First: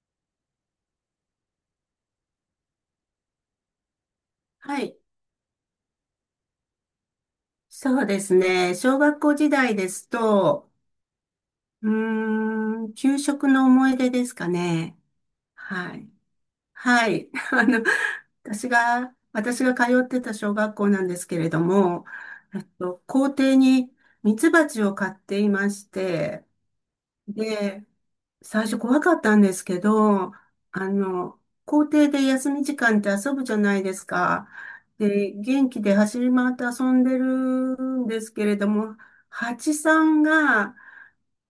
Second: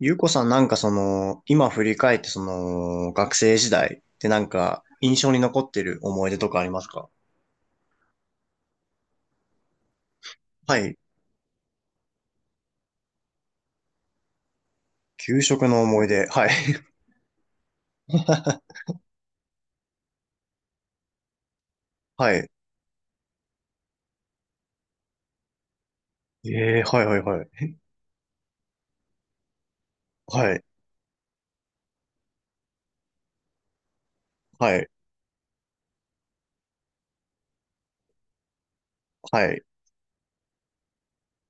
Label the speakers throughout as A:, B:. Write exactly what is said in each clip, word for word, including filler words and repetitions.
A: ゆうこさんなんかその、今振り返ってその、学生時代ってなん
B: は
A: か
B: い。
A: 印象に残ってる思い出とかありますか？
B: そうですね。小学校時代ですと、
A: はい。
B: うーん、給食の思い出ですかね。
A: 給食の
B: は
A: 思い
B: い。
A: 出。はい。
B: はい。あの、私が、私が通ってた小学校なんですけれども、
A: はい。
B: えっと、校庭にミツバチを飼っていまして、
A: ええー、はいはいはい。
B: で、最初怖かったんですけど、
A: はい。
B: あの、校庭で休み時間って遊ぶじゃないですか。
A: はい。
B: で、元気で走り回って遊んでるんですけれども、
A: はい。
B: 蜂さんが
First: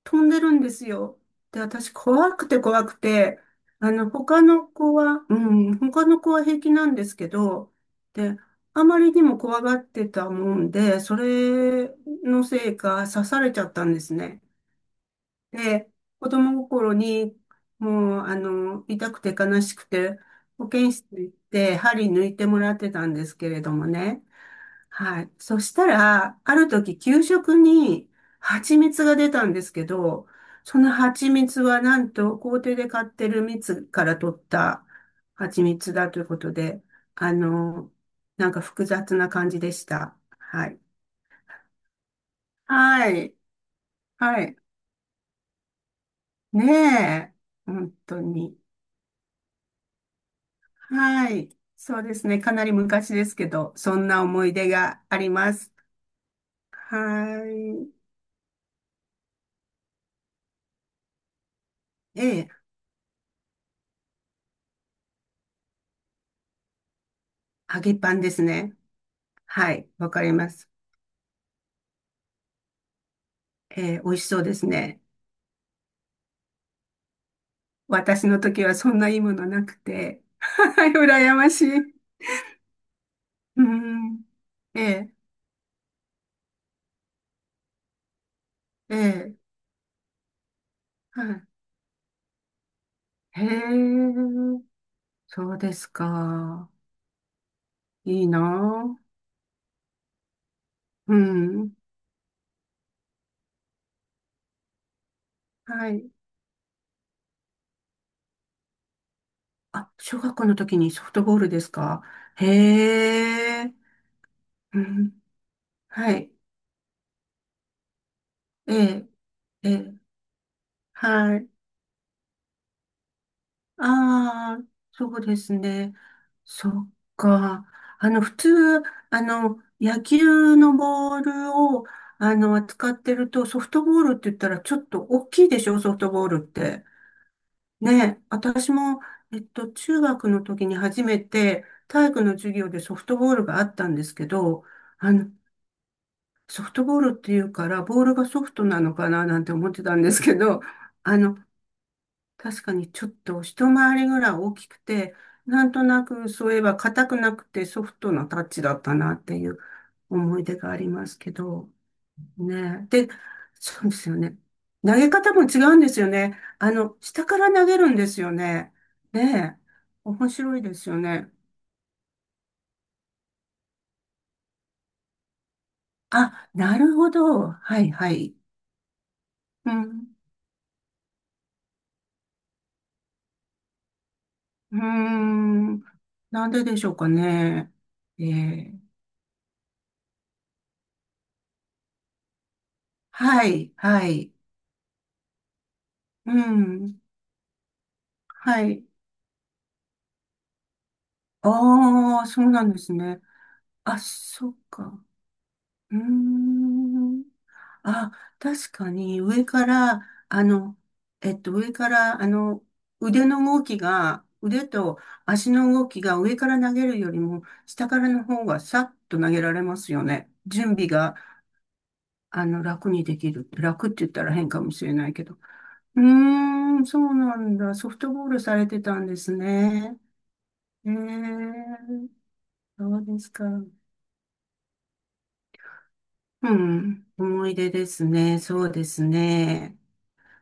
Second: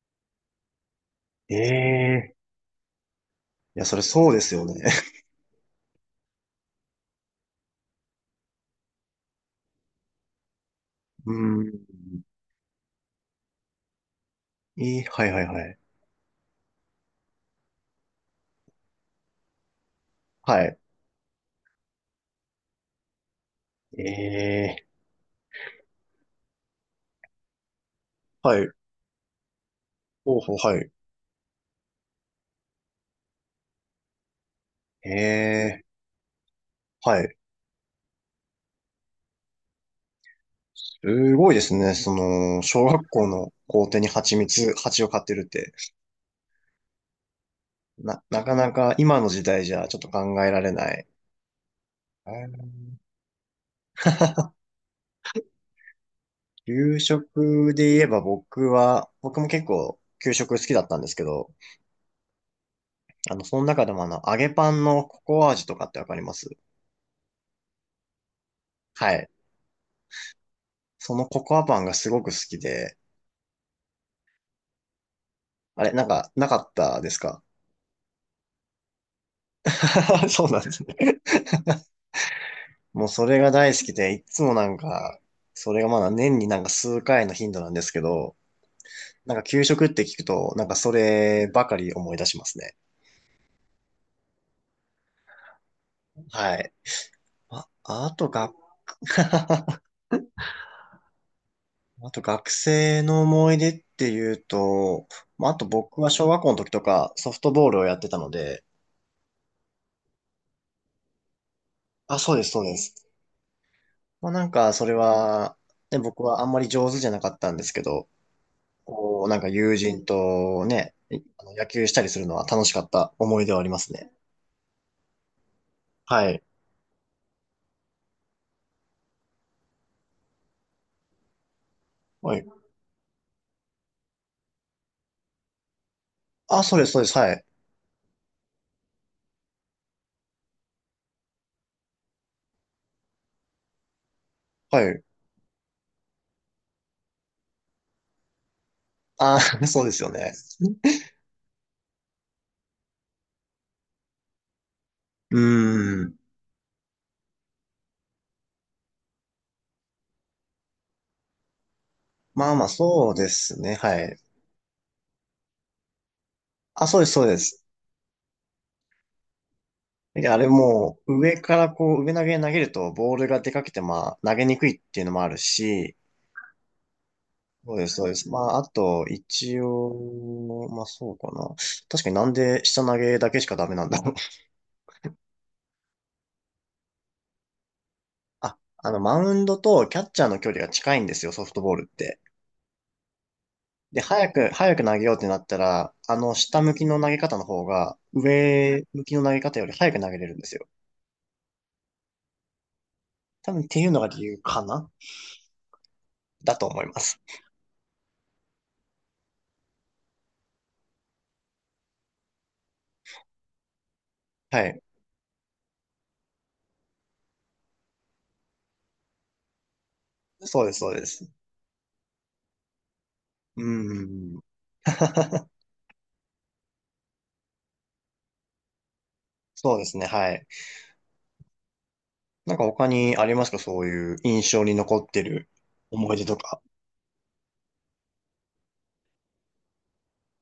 B: 飛んでるんですよ。
A: え
B: で、私怖
A: え
B: くて怖くて、
A: ー。いや、
B: あ
A: それ
B: の、
A: そうで
B: 他
A: すよ
B: の
A: ね。
B: 子は、うん、他の子は平気なんですけど、で、あまりにも怖がってたもんで、そ
A: うー
B: れ
A: ん。
B: のせいか刺されちゃったんですね。
A: えー、はいはいはい。
B: で、子供心に、もう、あの、痛くて悲しくて、
A: は
B: 保
A: い。
B: 健室に行って、針抜いてもらってたんですけれどもね。
A: ええ
B: はい。そしたら、ある時、給食に
A: ー、はい。
B: 蜂蜜が出たんですけど、
A: ほうほう、
B: そ
A: はい。
B: の蜂蜜はなんと、校庭で買ってる蜜から取った蜂
A: ええ
B: 蜜だということで、
A: ー、は
B: あ
A: い。
B: の、なんか複雑な感じでした。はい。
A: すごいですね。その、小学
B: は
A: 校
B: い。
A: の校庭に蜂
B: はい。
A: 蜜、蜂を飼ってるって。
B: ねえ。本
A: な、
B: 当
A: なか
B: に。
A: なか今の時代じゃちょっと考えられない。
B: はい。そうですね。かなり昔ですけど、そんな思い 出があります。
A: 給
B: は
A: 食
B: い。
A: で言えば僕は、僕も結構給食好きだったんですけど、
B: ええ、
A: あの、その中でもあの、揚げパンのココア味とかってわかります
B: 揚げパンですね。
A: はい。
B: はい。わかります。
A: そのココアパンがすごく好きで、
B: ええ、美味しそうですね。
A: あれ、なんか、なかったですか？
B: 私の時はそんないいものなくて。
A: そうなんです
B: はい。
A: ね。
B: 羨まし い。
A: もうそれが
B: う
A: 大好きで、
B: ん。
A: いつもなん
B: ええ、
A: か、それがまだ年になんか数回の頻度なんですけど、
B: え
A: な
B: え、
A: んか給食って聞くと、なんかそ
B: はい。
A: ればかり思い出しますね。
B: へえ、そうです
A: は
B: か。
A: い。あ、あ
B: いい
A: と
B: な
A: が、
B: あ。うん。
A: あと学生の思い出っていうと、まあ、あと
B: は
A: 僕は
B: い。
A: 小学校の時とかソフトボールをやってたので、
B: あ、小学校の時にソフトボールですか。
A: あ、そうです、そうで
B: へ
A: す。
B: え。
A: まあ、なんか
B: う
A: それ
B: ん
A: は、ね、
B: は
A: 僕
B: い。
A: はあんまり上手じゃなかったんですけど、
B: ええ、
A: こう、なんか
B: え
A: 友
B: え、
A: 人とね、
B: は
A: あ
B: い。
A: の野球したりするのは楽しかった思い出はありますね。
B: ああ、そうですね。
A: はい。
B: そっか。あの、普通、あの、野球のボールを、あ
A: はい。
B: の、扱ってると、ソフトボールって言ったらちょっと大きいでしょ、ソフトボールっ
A: あ、そう
B: て。
A: です、そうです、はい。
B: ね、私も、えっと、中学の時に初めて体育の授業でソフトボールがあったんですけど、
A: はい。
B: あの、ソフトボールっていうから、ボールがソフトなのかな
A: あ、
B: なんて 思っ
A: そ
B: て
A: うで
B: た
A: す
B: ん
A: よ
B: です
A: ね。
B: けど、あの、確かにちょっと一回りぐらい大きくて、
A: う
B: なんとな
A: ーん。
B: くそういえば硬くなくてソフトなタッチだったなっていう思い出がありますけど、
A: まあまあ、
B: ね。で、
A: そうですね、
B: そうで
A: は
B: すよ
A: い。
B: ね。投げ方も違うんですよね。あ
A: あ、
B: の、
A: そうです、そ
B: 下
A: う
B: か
A: で
B: ら
A: す。
B: 投げるんですよね。ねえ。
A: い
B: 面
A: や、あれ
B: 白いですよ
A: もう、
B: ね。
A: 上からこう、上投げに投げると、ボールが出かけて、まあ、投げにくいっていうのもあるし、
B: あ、なるほど。
A: そう
B: は
A: で
B: い
A: す、そう
B: は
A: です。
B: い。
A: まあ、あと、一
B: うん。
A: 応、まあ、そうかな。確かになんで下投げだけしかダメなんだろう。
B: うーん。なんででしょうかね。え
A: あ、
B: え。
A: あの、マウンドとキャッチャーの距離が近いんですよ、ソフトボールって。
B: はい、
A: で、
B: は
A: 早
B: い。
A: く、早く投げようってなったら、あ
B: う
A: の、下向きの
B: ん。
A: 投げ方の方が、
B: は
A: 上
B: い。
A: 向きの投げ方より早く投げれるんですよ。
B: ああ、そうなんですね。
A: 多分っていうの
B: あ、
A: が理由
B: そっ
A: か
B: か。
A: な、
B: うー
A: だと思います。
B: ん。あ、確かに上から、あの、えっと、上から、あの、腕の動きが、
A: は
B: 腕
A: い。
B: と足の動きが上から投げるよりも、下からの方がさっと投げられますよね。
A: そう
B: 準
A: です、
B: 備
A: そうで
B: が、
A: す。
B: あの、楽にできる。
A: う
B: 楽って言ったら
A: ん。
B: 変かもしれないけど。うーん、そうなんだ。ソフトボールされてたんです
A: そうです
B: ね。
A: ね、はい。
B: ええ、
A: なんか他
B: そう
A: に
B: で
A: あ
B: す
A: りま
B: か。
A: すか、そういう印象に残ってる思い出と
B: う
A: か。
B: ん、思い出ですね。そうですね。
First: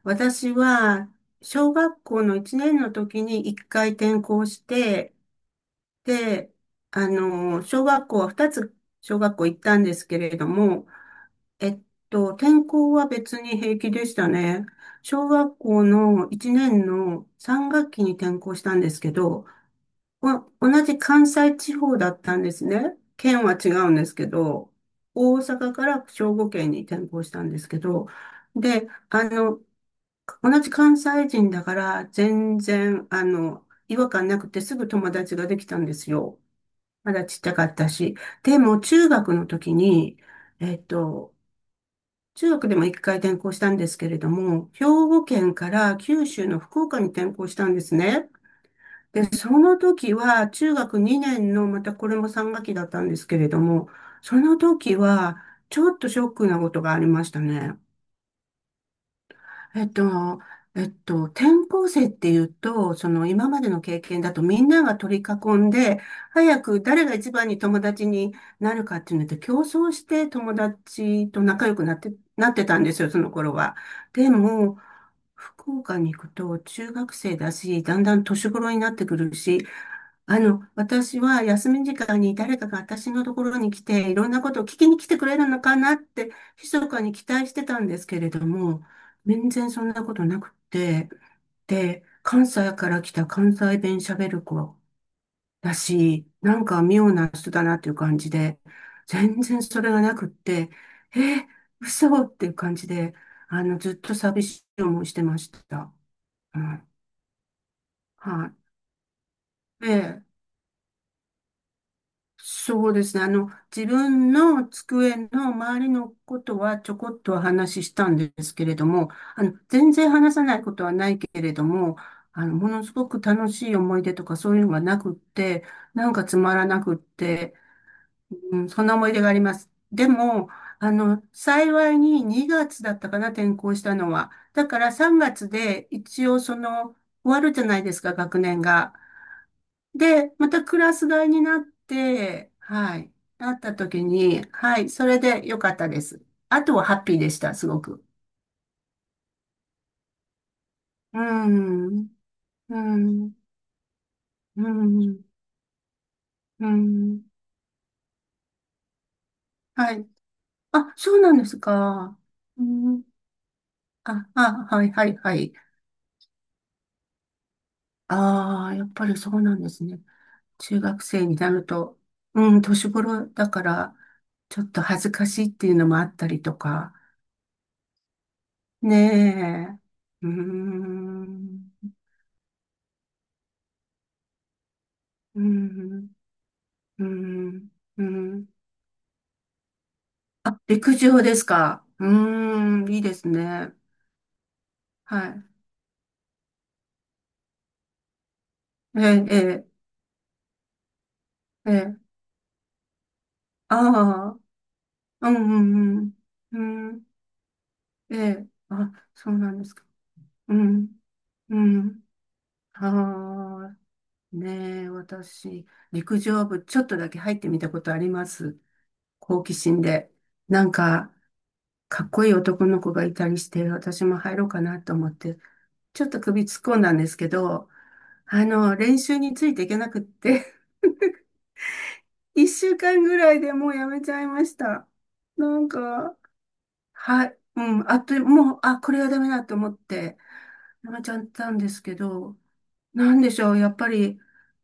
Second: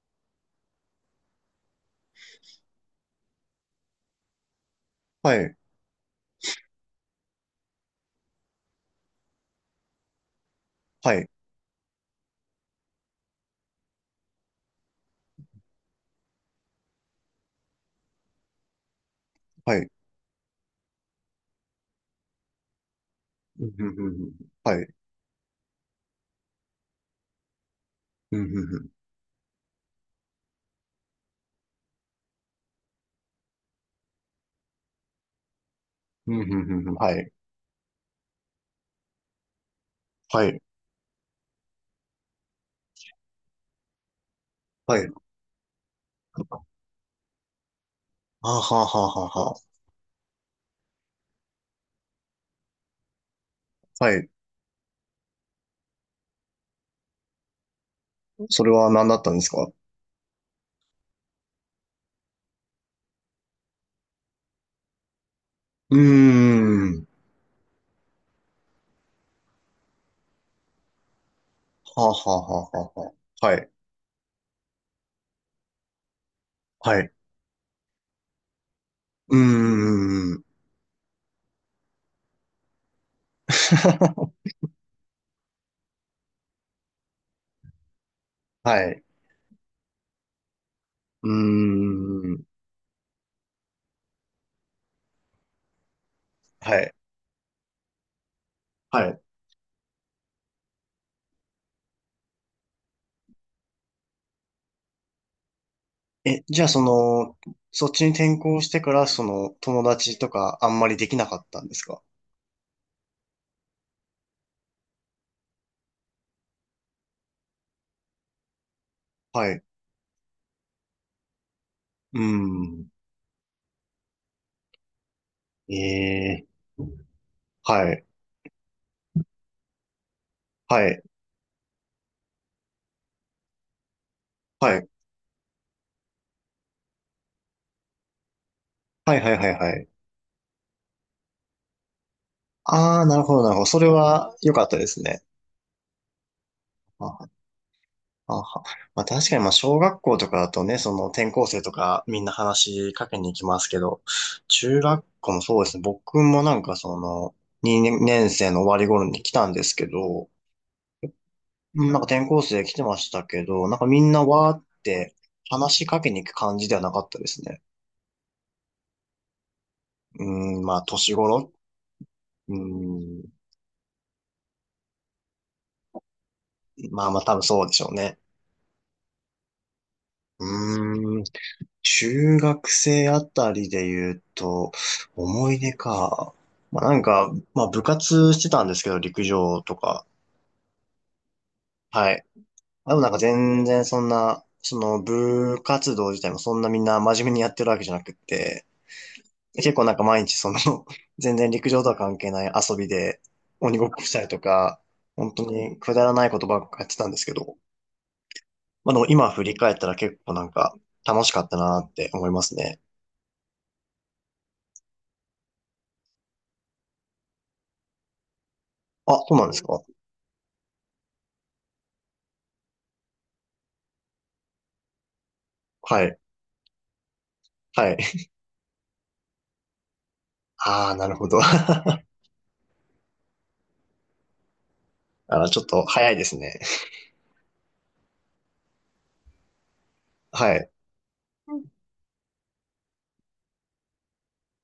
B: 私は、小学校のいちねんの時にいっかい転校して、
A: はい、
B: で、あの、小学校はふたつ小学校行ったんですけれども、
A: はい、
B: えっと、転校は別に平気でしたね。小学校のいちねんのさん学期に転校したんですけど、
A: はい。
B: ま、同じ関西地方だったんですね。県は
A: う
B: 違
A: んうん
B: うん
A: う
B: で
A: ん
B: す
A: う
B: け
A: ん、
B: ど、
A: はい。
B: 大阪から兵庫県に転校したんですけど、
A: うんう
B: で、
A: ん
B: あの、同じ関西人だから、全然、あの、違和感なくてすぐ友達ができたんです
A: う
B: よ。
A: んうんうんうんうん、は
B: まだ
A: い、
B: ちっちゃかったし。でも、中学の時に、
A: はい、
B: えっと、中学でも一回転校したんですけれども、兵
A: はい。
B: 庫県から九州の福岡に転校したんですね。
A: あはは
B: で、
A: はは
B: そ
A: は、
B: の時は中学にねんの、またこれもさん学期だったんですけれども、
A: はい。
B: その時はちょっとショックなことがありましたね。
A: それは何だったんですか？
B: えっと、えっと、転校生っていうと、その今までの経験だとみんなが取り囲ん
A: うー
B: で、早く誰
A: ん。
B: が一番に友達になるかっていうので競争して友達と仲良くなっ
A: はは
B: て、なって
A: は
B: たん
A: は
B: ですよ、
A: は、
B: その頃
A: はい、
B: は。でも、福岡に行くと中
A: はい。
B: 学生だし、だんだん年頃になってくる
A: うー
B: し、あ
A: ん。
B: の、私は休み時間に誰かが私のところに来て、いろんな ことを聞きに来てくれるのかなって、密かに期待してたんですけれども、
A: はい。
B: 全然そんなことなくって、
A: うー
B: で、
A: ん。
B: 関西から来た関西弁喋る子だし、なん
A: は
B: か
A: い。
B: 妙な人だなっていう感じで、
A: はい。
B: 全然それがなくって、えー、嘘っていう感じで、あの、ずっと寂しい思いしてました。
A: え、
B: う
A: じゃあそ
B: ん、
A: の、そっちに転
B: は
A: 校してから、その、友
B: い。
A: 達
B: で、
A: とかあんまりできなかったんですか？
B: そうですね。あの、自分の机の周りのことはちょこっとは話したんですけれども、あ
A: は
B: の、
A: い。
B: 全然話さないことはないけれども、
A: う
B: あの、もの
A: ん。
B: すごく楽しい思い出とかそういうのがなくって、
A: え
B: なんかつ
A: え。
B: まらなくって、
A: はい。
B: うん、そんな思い出があります。でも、
A: は
B: あ
A: い。
B: の、幸いににがつだったかな、転校したのは。だ
A: は
B: か
A: い。
B: らさんがつで一応その、終わるじゃないですか、学年が。
A: はいはいはいはい。
B: で、またクラス替えになって、は
A: ああ、
B: い、
A: なるほどな
B: な
A: るほ
B: っ
A: ど。
B: た
A: それ
B: 時
A: は
B: に、
A: 良かった
B: は
A: で
B: い、
A: す
B: それ
A: ね。
B: で良かったです。あとはハ
A: あ
B: ッピー
A: は、
B: でした、すごく。
A: あは。まあ確かにまあ小学校とかだとね、その
B: う
A: 転校生とか
B: ん、
A: みんな
B: う
A: 話しかけに行
B: ん、
A: きますけど、
B: う
A: 中学
B: ん、
A: 校もそうですね。僕もなん
B: う
A: かそ
B: ん、
A: の、にねん生の終わり頃に来たんですけ
B: はい。
A: ど、
B: あ、そうなんです
A: うん、なんか
B: か。
A: 転校
B: う
A: 生来てま
B: ん、
A: したけど、なんかみんな
B: あ、
A: わーっ
B: あ、はい、は
A: て
B: い、はい。
A: 話しかけに行く感じではなかったですね。
B: ああ、やっぱりそうなんですね。
A: うん、ま
B: 中
A: あ
B: 学
A: 年
B: 生にな
A: 頃、
B: ると、う
A: う
B: ん、年
A: ん、
B: 頃だから、ちょっと恥ずかしいっていうのもあったりとか。
A: まあまあ多分そうでしょうね。
B: ねえ。うー
A: うーん、
B: ん。
A: 中学生あたりで言うと、
B: う
A: 思い出
B: ん、
A: か。まあなん
B: う
A: か、まあ
B: ん、
A: 部
B: う
A: 活し
B: ん。
A: てたんですけど、陸上とか。
B: あ、陸上ですか。う
A: はい。
B: ーん、
A: で
B: い
A: も
B: い
A: なん
B: で
A: か
B: す
A: 全
B: ね。
A: 然そんな、その
B: はい。
A: 部活動自体もそんなみんな真面目にやってるわけじゃなくって、
B: ええ、え
A: 結構なんか毎日その、全然陸
B: え、え
A: 上と
B: え、
A: は関係ない遊びで鬼ごっ
B: あ
A: こしたりとか、
B: あ、う
A: 本当にく
B: ん、う
A: だら
B: ん、
A: ないことば
B: う
A: っかや
B: ん、
A: っ
B: う
A: て
B: ん、
A: たんですけど、
B: ええ、
A: ま
B: あ、
A: あでも今
B: そう
A: 振
B: な
A: り
B: んで
A: 返っ
B: すか。
A: たら結構なん
B: う
A: か
B: ん、
A: 楽しかった
B: う
A: なっ
B: ん、
A: て思いますね。
B: ああ、ねえ、私、陸上部ちょっとだけ入ってみたことあります。
A: あ、そう
B: 好
A: なん
B: 奇
A: です
B: 心
A: か。
B: で。なんか、かっこいい男の子がいたりして、私も入ろうかなと思ってち
A: は
B: ょっ
A: い、
B: と首突っ込んだんですけど、
A: はい。
B: あの、練習についていけなくって、
A: ああ、なるほど。
B: いっしゅうかんぐらいでもうやめちゃいました。
A: あー、
B: な
A: ちょっ
B: ん
A: と早い
B: か、
A: ですね。
B: はい、うん、あっという、もう、あ、これはダメだと思って、
A: はい、
B: やめちゃったんですけど、なんでしょう、やっぱり、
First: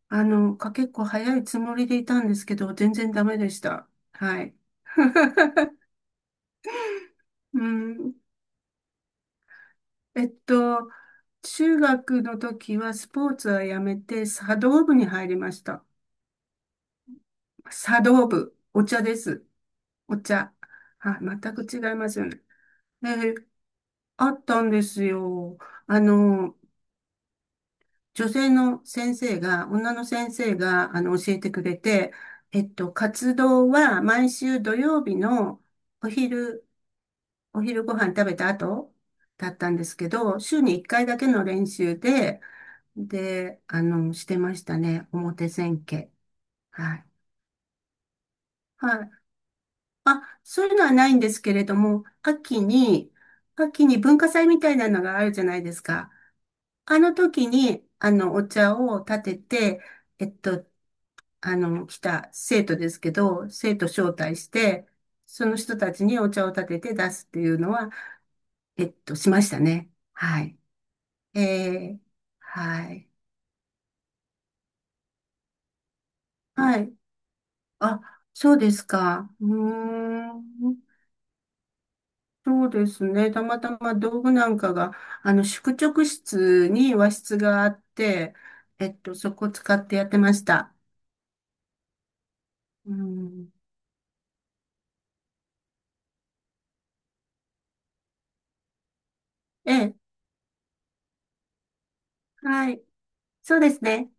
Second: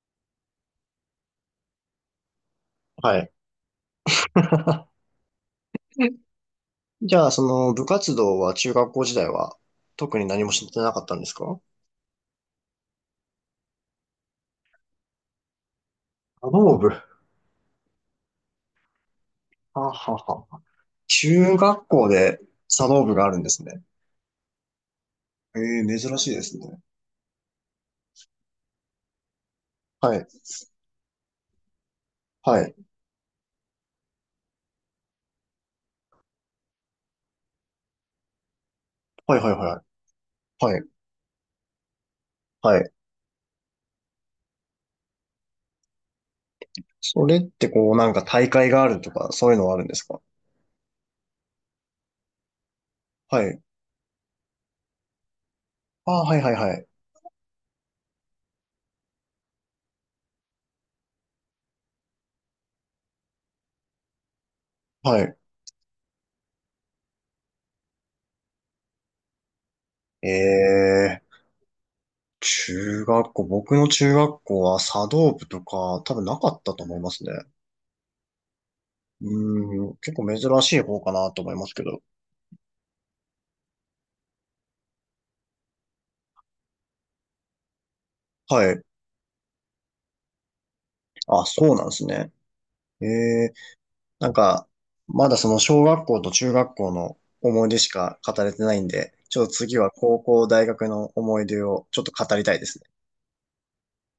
B: あの、か結構早いつもりでいたんですけど、全然
A: は
B: ダ
A: い。
B: メでした。はい。
A: じゃあ、そ
B: う
A: の部活
B: ん、
A: 動は中学校時代は特に
B: えっ
A: 何もして
B: と、
A: なかったんですか？
B: 中学の時はスポーツはやめて、茶道部に入りました。
A: 茶道部。は
B: 茶道部、お茶です。
A: あは
B: お
A: あは
B: 茶。
A: あ、
B: はい、全
A: 中
B: く
A: 学
B: 違い
A: 校
B: ますよ
A: で
B: ね。
A: 茶道部があ
B: で
A: るんですね。
B: あったんですよ。
A: ええ、
B: あ
A: 珍しいで
B: の、
A: すね。
B: 女性の先生が、女の
A: はい。
B: 先生が、あの、教えてくれて、え
A: は
B: っ
A: い。
B: と、活動は毎週土曜日のお昼、お昼ご飯食べた後
A: はいは
B: だ
A: い
B: っ
A: はい
B: たん
A: は
B: ですけど、週
A: い。
B: に
A: は
B: 1
A: い。
B: 回だけの練習で、
A: はい。
B: で、あの、してましたね。表千家。はい。
A: それってこう、なんか大会がある
B: は
A: と
B: い。
A: か、そういうのはあるんですか？
B: あ、そういうのはないんですけれども、秋に、
A: はい。
B: 秋に文化祭みたいなのがあるじゃないです
A: あ
B: か。
A: あ、はいはいはい。
B: あの時に、あの、お茶を立てて、えっと、あの、来た生徒ですけど、生徒招待して、
A: はい。
B: その人たちにお茶を立てて出すっていうのは、えっと、しましたね。
A: え
B: はい。
A: え、
B: えー、は
A: 中
B: い。
A: 学校、僕の中学校は茶道部とか、多分なかった
B: は
A: と
B: い。
A: 思いますね。
B: あ、そうです
A: う
B: か。うー
A: ーん、結構
B: ん。
A: 珍しい方かなと思いますけど。
B: そうですね。たまたま道具なんかが、あの、宿直室に和室があって、
A: はい。
B: えっと、そこを使ってやってました。
A: あ、そうなんですね。
B: う
A: ええ、
B: ん。
A: なんか、まだその小学校と中学校の思い出しか語れてないんで、ちょっと
B: え
A: 次は
B: え。
A: 高校、大学の思い出をちょっと語りたいで
B: は
A: す
B: い。
A: ね。
B: そうですね。